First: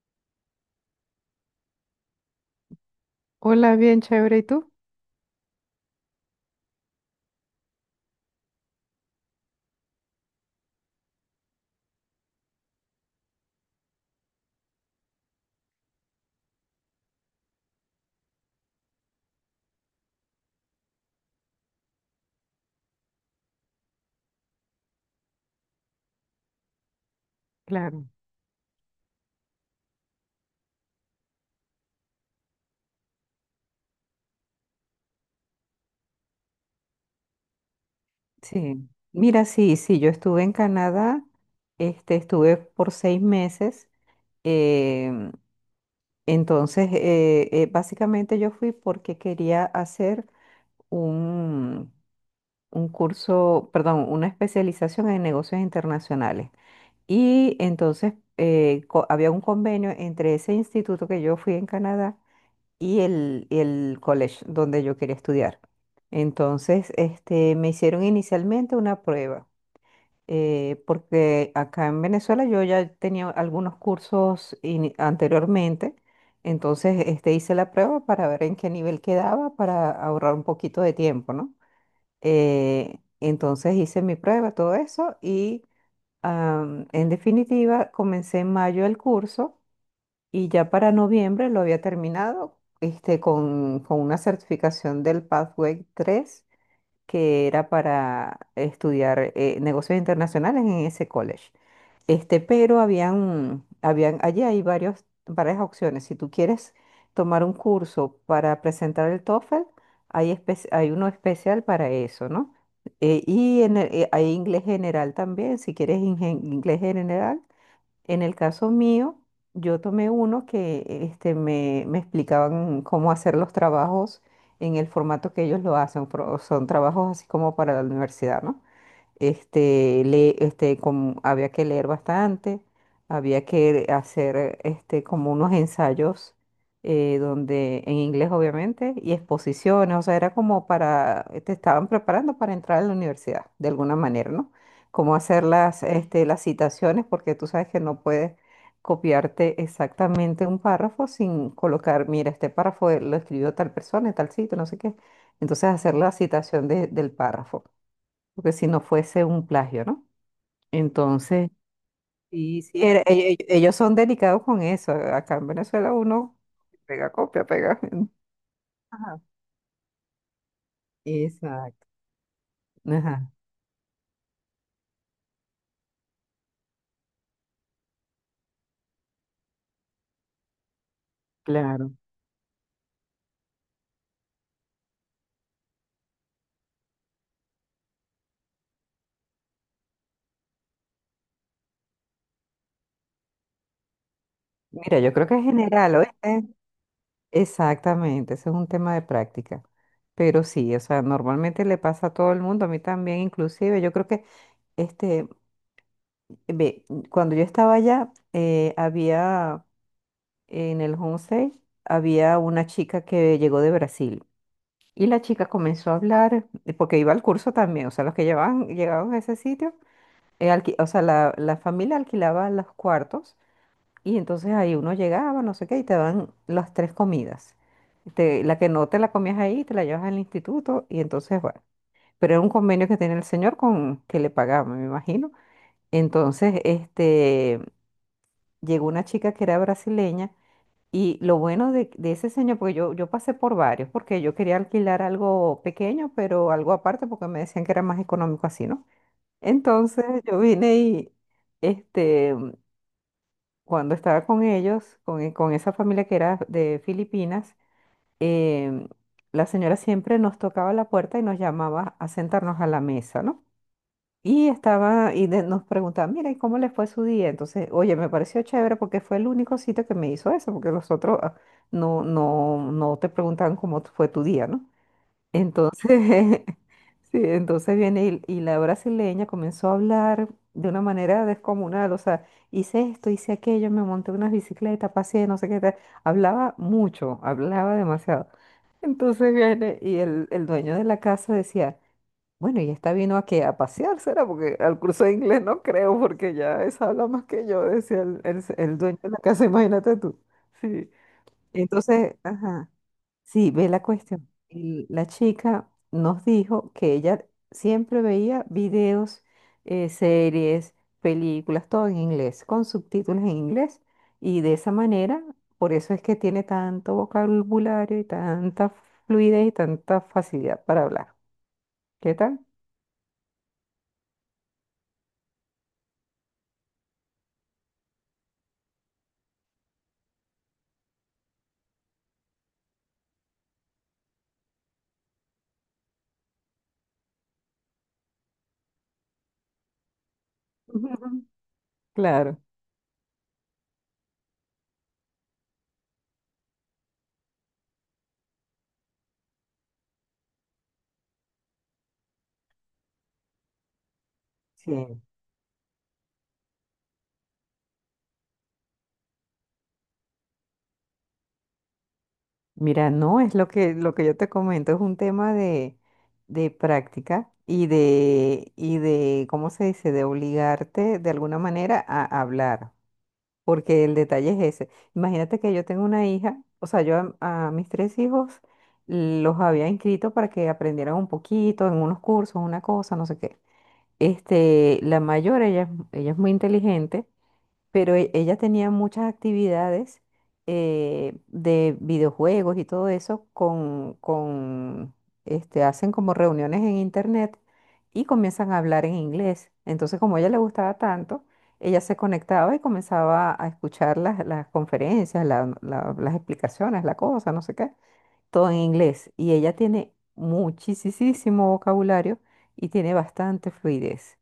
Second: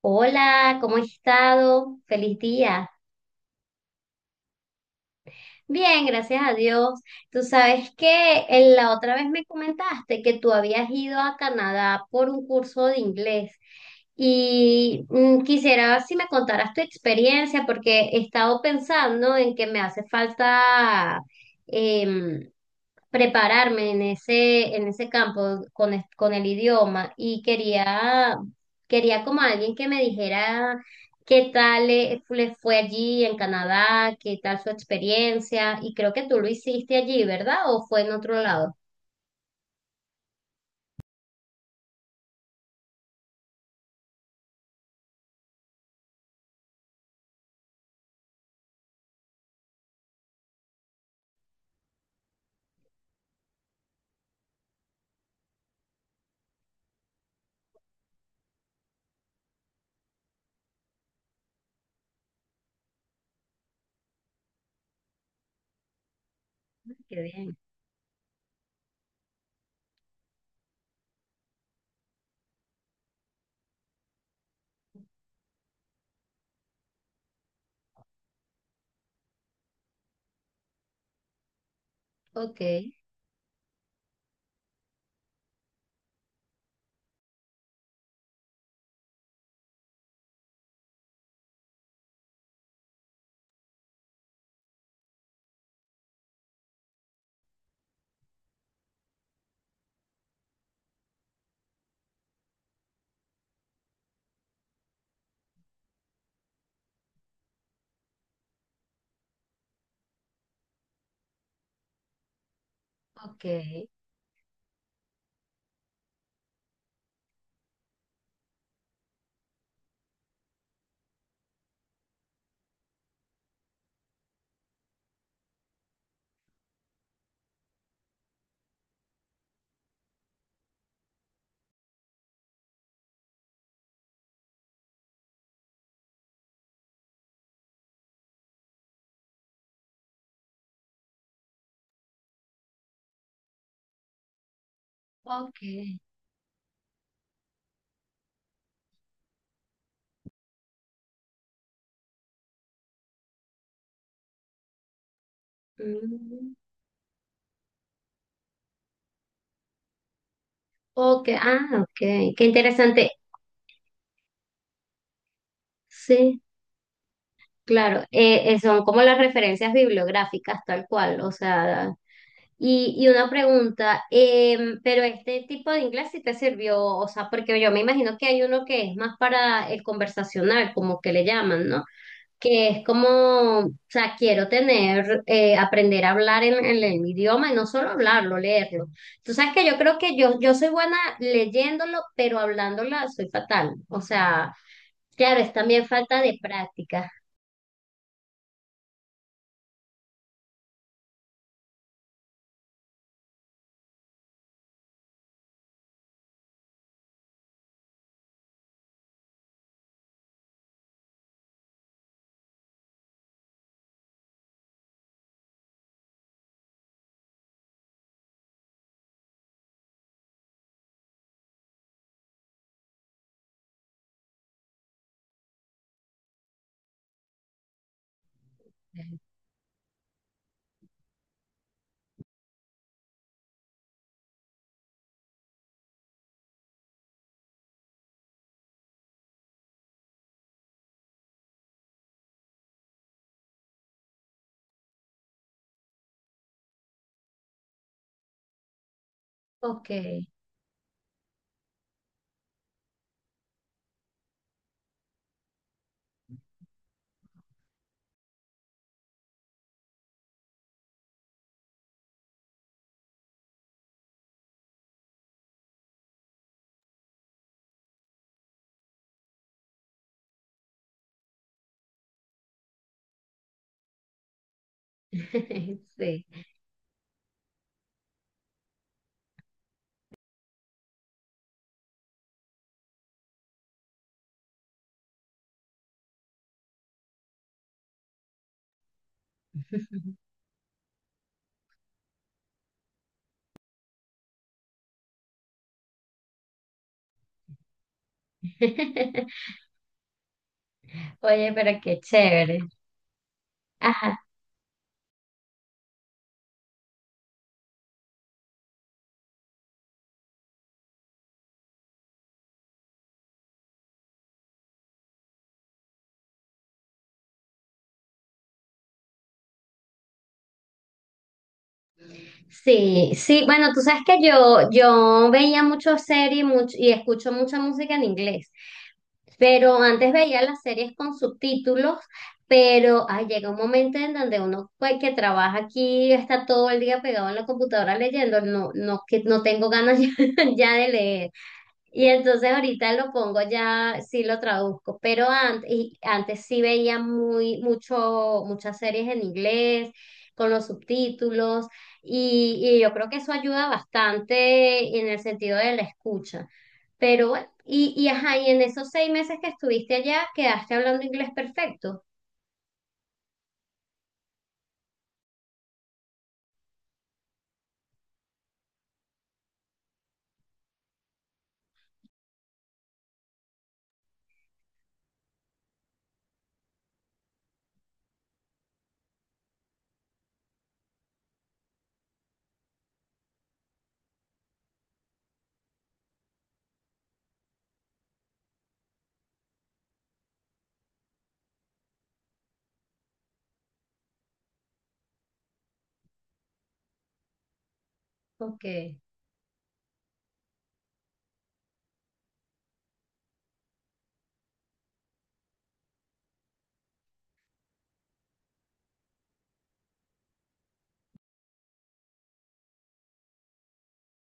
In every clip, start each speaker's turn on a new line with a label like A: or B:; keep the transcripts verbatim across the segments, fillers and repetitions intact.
A: Hola, ¿cómo has estado? Feliz día.
B: Hola, bien chévere. ¿Y tú?
A: Bien, gracias a Dios. Tú sabes que en la otra vez me comentaste que tú habías ido a Canadá por un curso de inglés y mm, quisiera si me contaras tu experiencia porque he estado pensando en que me hace falta, em, prepararme en ese, en ese campo con, es- con el idioma y
B: Claro.
A: quería, quería como alguien que me dijera qué tal le, le fue allí en Canadá, qué tal su experiencia y creo que tú lo hiciste allí, ¿verdad? ¿O fue en otro lado?
B: Sí, mira, sí, sí, yo estuve en Canadá, este, estuve por seis meses. em, entonces eh, eh, básicamente yo fui porque quería hacer un, un curso, perdón, una especialización en negocios internacionales. Y entonces eh, co- había un convenio entre ese instituto que yo fui en Canadá y el, el college donde yo quería estudiar. Entonces,
A: Qué
B: este,
A: bien.
B: me hicieron inicialmente una prueba, eh, porque acá en Venezuela yo ya tenía algunos cursos ini- anteriormente, entonces este, hice la prueba para ver en qué nivel quedaba, para ahorrar un poquito de tiempo, ¿no?
A: Ok,
B: Eh, entonces hice mi prueba, todo eso, y am, en definitiva comencé en mayo el curso. Y ya para noviembre lo había terminado este, con, con una certificación del Pathway tres que era para estudiar eh, negocios internacionales en ese college. Este, pero habían, habían, allí hay varios, varias opciones. Si tú quieres tomar un curso para presentar el TOEFL, hay, espe- hay uno especial para eso, ¿no? Eh,
A: ok,
B: y en el- eh, hay inglés general también, si quieres ingen- inglés general. En el caso mío, yo tomé uno que este, me, me explicaban cómo hacer los trabajos en el formato que ellos lo hacen. pro- Son trabajos así como para la universidad, ¿no? Este, le, este, como había que leer bastante, había que hacer este, como unos ensayos eh, donde, en inglés obviamente, y exposiciones, o sea, era como para, te estaban preparando para entrar a la universidad, de alguna manera, ¿no? Cómo hacer las,
A: ok.
B: este, las citaciones, porque tú sabes que no puedes copiarte exactamente un párrafo sin colocar, mira, este párrafo lo escribió tal persona, en tal sitio, no sé qué. Entonces hacer la
A: Mm,
B: citación de- del párrafo porque si no fuese un plagio, ¿no?
A: ok,
B: Entonces,
A: ah, ok, qué
B: sí, sí, era-
A: interesante.
B: e- e- ellos son delicados con eso. Acá en Venezuela uno
A: Sí,
B: pega copia, pega.
A: claro, eh, eh, son como las
B: Ajá.
A: referencias bibliográficas tal cual, o
B: Exacto.
A: sea... Y, y
B: Ajá,
A: una pregunta, em, pero este tipo de inglés sí te sirvió, o sea, porque yo me imagino que hay uno que es más para el conversacional, como que le llaman, ¿no?
B: claro.
A: Que es como, o sea, quiero tener, eh, aprender a hablar en, en el idioma y no solo hablarlo, leerlo. Tú sabes que yo creo que yo, yo soy buena leyéndolo, pero hablándola soy fatal. O sea,
B: Mira, yo creo que
A: claro,
B: es
A: es también
B: general,
A: falta de
B: ¿oíste?
A: práctica.
B: Exactamente, eso es un tema de práctica. Pero sí, o sea, normalmente le pasa a todo el mundo, a mí también inclusive. Yo creo que, este, ve, cuando yo estaba allá, eh, había en el Homestay, había una chica que llegó de Brasil. Y la chica comenzó a hablar, eh, porque iba al curso también, o sea, los que llevaban, llegaban a ese sitio, eh, alqui- o sea, la, la familia alquilaba los cuartos y entonces ahí uno llegaba, no sé qué, y te dan las tres comidas. Te- la que no te la comías ahí, te la llevas al instituto y entonces, bueno, pero era un convenio que tenía el señor con que le pagaba, me imagino. Entonces, este, llegó una chica que era brasileña y lo bueno de, de ese señor, porque yo, yo pasé por varios, porque yo quería alquilar algo pequeño, pero algo aparte, porque me decían que era más económico así, ¿no?
A: Ok,
B: Entonces yo vine y, este, cuando estaba con ellos, con, e- con esa familia que era de Filipinas, em, la señora siempre nos tocaba la puerta y nos llamaba a sentarnos a la mesa, ¿no? Y estaba, y de- nos preguntaban, mira, ¿y cómo le fue su día? Entonces, oye, me pareció chévere porque fue el único sitio que me hizo eso, porque los otros ah, no, no, no te preguntaban cómo fue tu día, ¿no?
A: sí.
B: Entonces, sí, entonces viene y, y la brasileña comenzó a hablar de una manera descomunal, o sea, hice esto, hice aquello, me monté una bicicleta, pasé, no sé qué tal. Hablaba mucho, hablaba demasiado. Entonces viene y el, el dueño de la casa decía, bueno, y esta vino aquí a pasear, ¿será? Porque al curso de inglés no creo, porque ya esa habla más que yo, decía el, el- el dueño de la casa, imagínate tú. Sí.
A: Oye, pero qué
B: Entonces,
A: chévere.
B: ajá, sí, ve la
A: Ajá.
B: cuestión. Y la chica nos dijo que ella siempre veía videos, eh, series, películas, todo en inglés, con subtítulos en inglés. Y de esa manera, por eso es que tiene tanto vocabulario y tanta fluidez y tanta facilidad para hablar. ¿Qué tal?
A: Sí, sí, bueno, tú sabes que yo, yo veía mucho series much- y escucho mucha música en inglés, pero antes veía las series con subtítulos, pero ay, llega un momento en donde uno pues, que trabaja aquí está todo el día pegado en la computadora leyendo, no, no, que no tengo ganas ya, ya de leer. Y
B: Claro.
A: entonces ahorita lo pongo ya, sí lo traduzco, pero antes, y antes sí veía muy, mucho, muchas series en inglés, con los subtítulos, y, y yo creo que eso ayuda bastante
B: Sí.
A: en el sentido de la escucha. Pero bueno, y, y ajá, y en esos seis meses que estuviste allá, quedaste hablando inglés perfecto.
B: Mira, no, es lo que, lo que yo te comento, es un tema de, de práctica y de, y de, ¿cómo se dice? De obligarte de alguna manera a hablar, porque el detalle es ese. Imagínate que yo tengo una hija, o sea, yo a, a mis tres hijos los había inscrito para que aprendieran un poquito en unos cursos, una cosa, no sé qué. Este, la mayor, ella, es- ella es muy inteligente pero e- ella tenía muchas actividades eh, de videojuegos y todo eso con, con, este, hacen como reuniones en internet y comienzan a
A: Ok,
B: hablar en inglés. Entonces, como a ella le gustaba tanto, ella se conectaba y comenzaba a escuchar las, las conferencias, la- la- las explicaciones, la cosa, no sé qué, todo en inglés. Y ella tiene muchísimo vocabulario y tiene bastante fluidez.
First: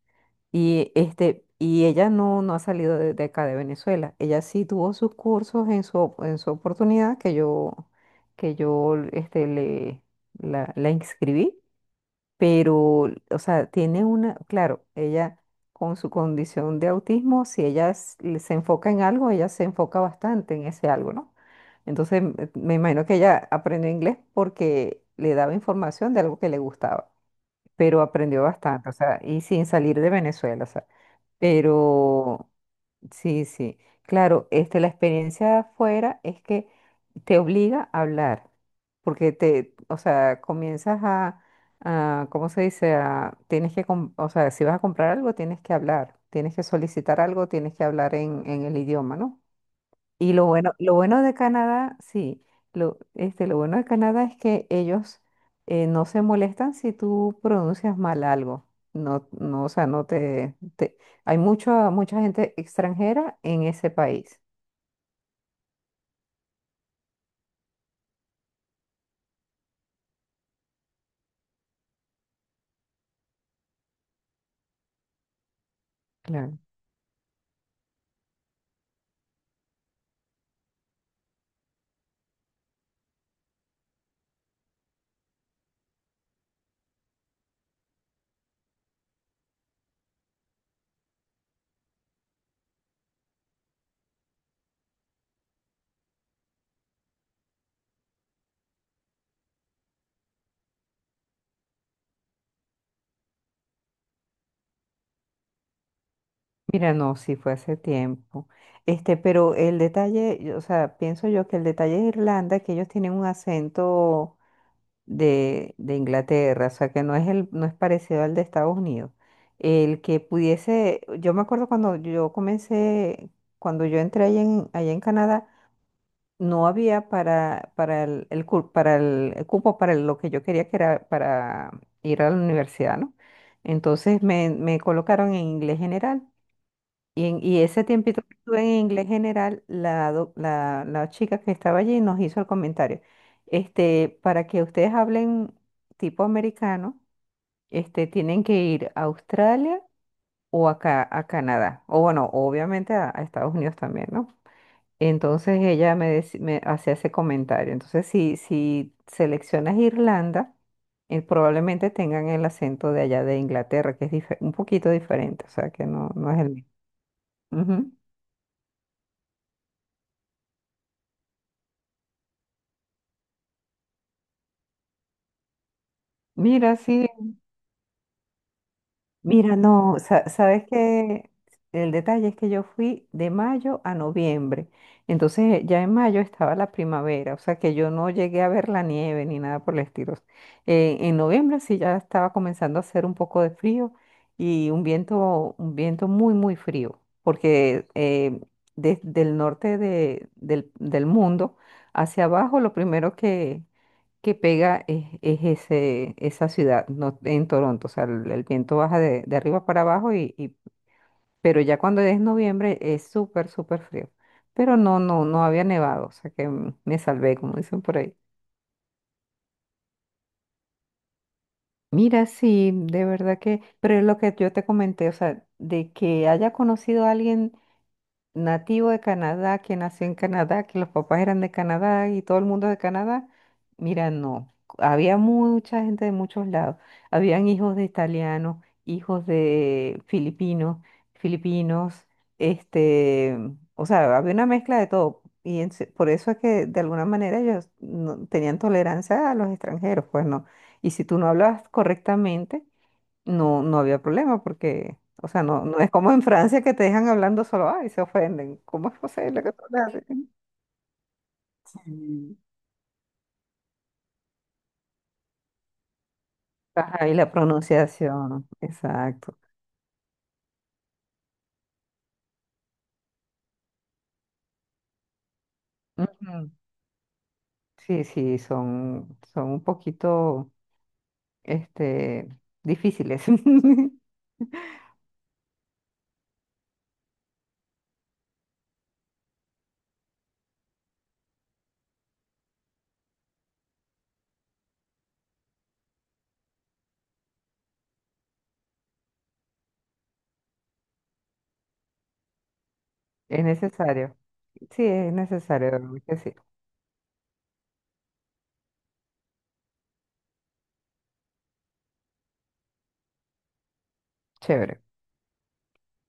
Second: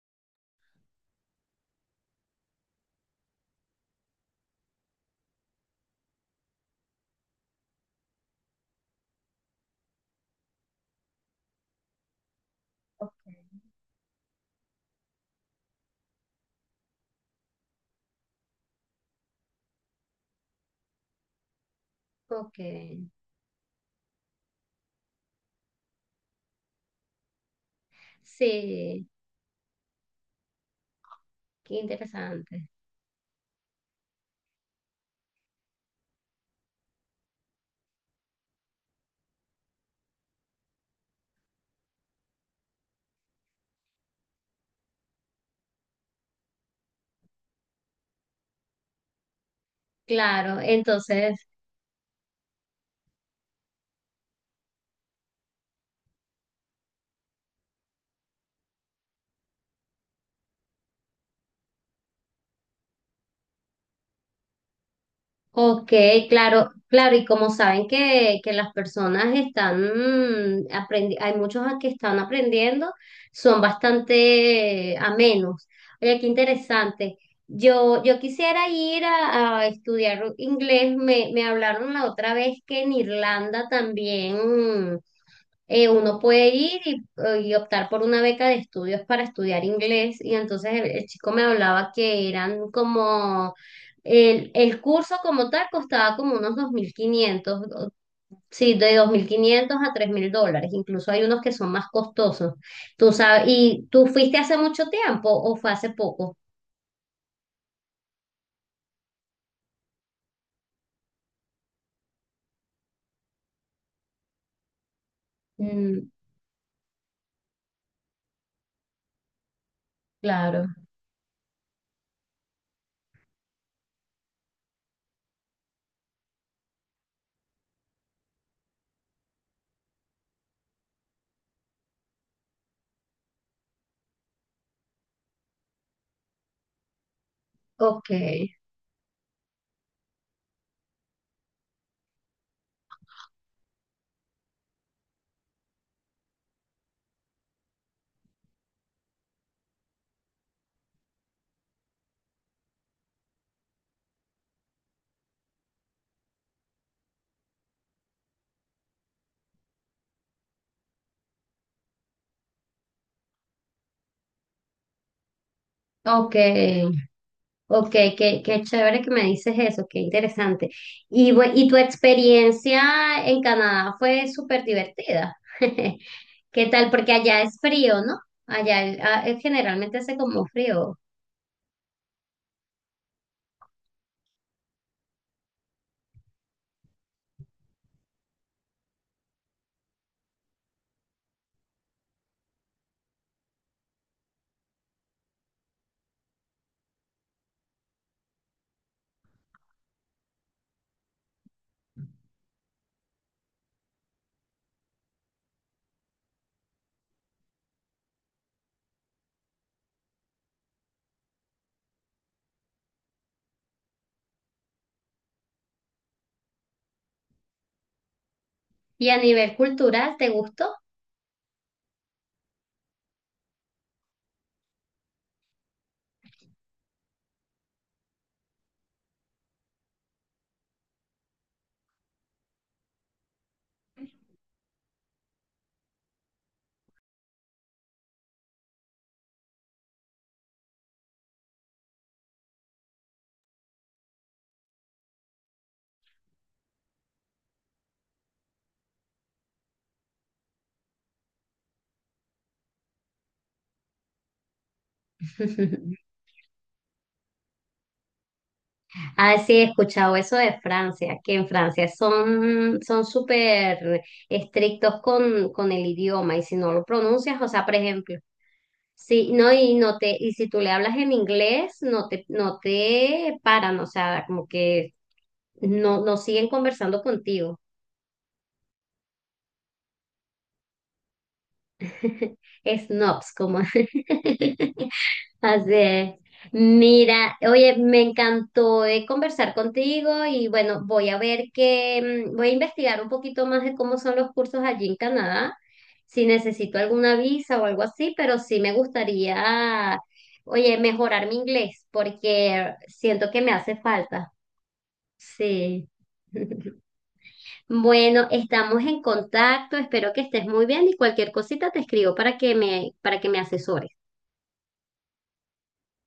B: Y, este, y ella no, no ha salido de, de acá de Venezuela. Ella sí tuvo sus cursos en su, op- en su oportunidad que yo, que yo este, le, la, la inscribí, pero, o sea, tiene una, claro, ella con su condición de autismo, si ella s- le- se enfoca en algo, ella se enfoca bastante en ese algo, ¿no? Entonces, me
A: ok.
B: me imagino que ella aprendió inglés porque le daba información de algo que le gustaba, pero aprendió bastante, o
A: Sí,
B: sea, y sin salir de Venezuela, o sea.
A: qué
B: Pero
A: interesante.
B: sí, sí. Claro, este, la experiencia de afuera es que te obliga a hablar, porque te, o sea, comienzas a, a, ¿cómo se dice? A, tienes que, com- o sea, si vas a comprar algo, tienes que hablar, tienes que solicitar algo, tienes que hablar en, en el idioma, ¿no? Y lo
A: Claro,
B: bueno, lo bueno de
A: entonces.
B: Canadá, sí, lo, este, lo bueno de Canadá es que ellos eh, no se molestan si tú pronuncias mal algo. No, no, o sea, no te, te- hay mucha mucha gente extranjera en ese país.
A: Ok, claro, claro, y como saben que, que las personas están mm, aprendi- hay muchos que están aprendiendo, son bastante amenos. Oye, qué
B: Claro.
A: interesante. Yo, yo quisiera ir a, a estudiar inglés, me, me hablaron la otra vez que en Irlanda también eh, uno puede ir y, eh, y optar por una beca de estudios para estudiar inglés. Y entonces el, el chico me hablaba que eran como, el, el curso como tal costaba como unos dos mil quinientos, o- sí, de dos mil quinientos a tres mil dólares. Incluso hay unos que son más costosos. Tú sabes, ¿y tú fuiste hace mucho tiempo o fue hace poco?
B: Mira, no, sí fue hace tiempo. Este, pero el detalle, o sea, pienso yo que el detalle de Irlanda es que ellos tienen un acento de, de
A: Mm,
B: Inglaterra, o sea que no es el, no es parecido al de Estados Unidos. El que
A: claro.
B: pudiese, yo me acuerdo cuando yo comencé, cuando yo entré allá en, allá en Canadá, no había para, para el, el cu- para el, el cupo para lo que yo quería que era para ir a la universidad, ¿no? Entonces me, me colocaron en inglés general y, en- y ese
A: Ok,
B: tiempito que estuve en inglés general, la, doc- la, la chica que estaba allí nos hizo el comentario. Este, para que ustedes hablen tipo americano, este, tienen que ir a Australia o acá a Canadá. O bueno, obviamente a, a Estados Unidos también, ¿no? Entonces ella me, deci- me hacía ese comentario. Entonces, si, si seleccionas Irlanda, eh, probablemente tengan el acento de allá de Inglaterra, que es dife- un poquito diferente, o sea que no, no
A: ok.
B: es el
A: Ok,
B: mismo.
A: qué, qué chévere que me dices eso, qué interesante. Y, bu- y tu experiencia en Canadá fue súper divertida. ¿Qué
B: Mira,
A: tal?
B: sí,
A: Porque allá es frío, ¿no? Allá el- ah, eh,
B: mira,
A: generalmente
B: no,
A: hace
B: sa-
A: como
B: sabes
A: frío.
B: que el detalle es que yo fui de mayo a noviembre, entonces ya en mayo estaba la primavera, o sea que yo no llegué a ver la nieve ni nada por el estilo. Eh, en noviembre sí ya estaba comenzando a hacer un poco de frío y un viento, un viento muy, muy frío, porque eh, desde el norte de- del, del mundo hacia abajo lo primero que que pega es, es ese, esa ciudad no, en Toronto. O sea, el, el viento baja de, de arriba para abajo, y, y- pero ya cuando es noviembre es súper, súper frío. Pero no, no, no había nevado, o sea que mm, me salvé, como dicen por ahí.
A: ¿Y a nivel cultural, te gustó?
B: Mira, sí, de verdad que, pero es lo que yo te comenté, o sea, de que haya conocido a alguien nativo de Canadá, que nació en Canadá, que los papás eran de Canadá y todo el mundo de Canadá. Mira, no, había mucha gente de muchos lados. Habían hijos de italianos, hijos de filipinos, filipinos, este, o sea, había una mezcla de todo. Y en se- por eso es que de alguna manera ellos no- tenían tolerancia a los extranjeros, pues no. Y si tú no hablabas correctamente, no, no había problema porque, o sea, no, no es como en Francia que te dejan hablando solo, ay, se ofenden. ¿Cómo es
A: Ah,
B: posible que
A: sí, he
B: tú le hables
A: escuchado
B: así?
A: eso de Francia, que en Francia
B: Sí.
A: son son súper estrictos con, con el idioma y si no lo
B: Ajá, y la
A: pronuncias, o sea, por ejemplo.
B: pronunciación,
A: Sí,
B: exacto.
A: no, y no te, y si tú le hablas en inglés, no te, no te paran, o sea, como que no, no siguen
B: Ujú.
A: conversando contigo.
B: Sí, sí, son, son un poquito, este, difíciles.
A: Snobs, como. Así es. Mira, oye, me encantó eh, conversar contigo y bueno, voy a ver que, mm, voy a investigar un poquito más de cómo son los cursos allí en Canadá, si necesito alguna visa o algo así, pero sí me gustaría, oye, mejorar mi inglés porque siento que
B: Es
A: me hace
B: necesario.
A: falta.
B: Sí, es necesario, de
A: Sí.
B: verdad que sí.
A: Bueno, estamos en contacto, espero que estés muy bien y cualquier cosita te escribo para que me, para que me asesores.
B: Chévere.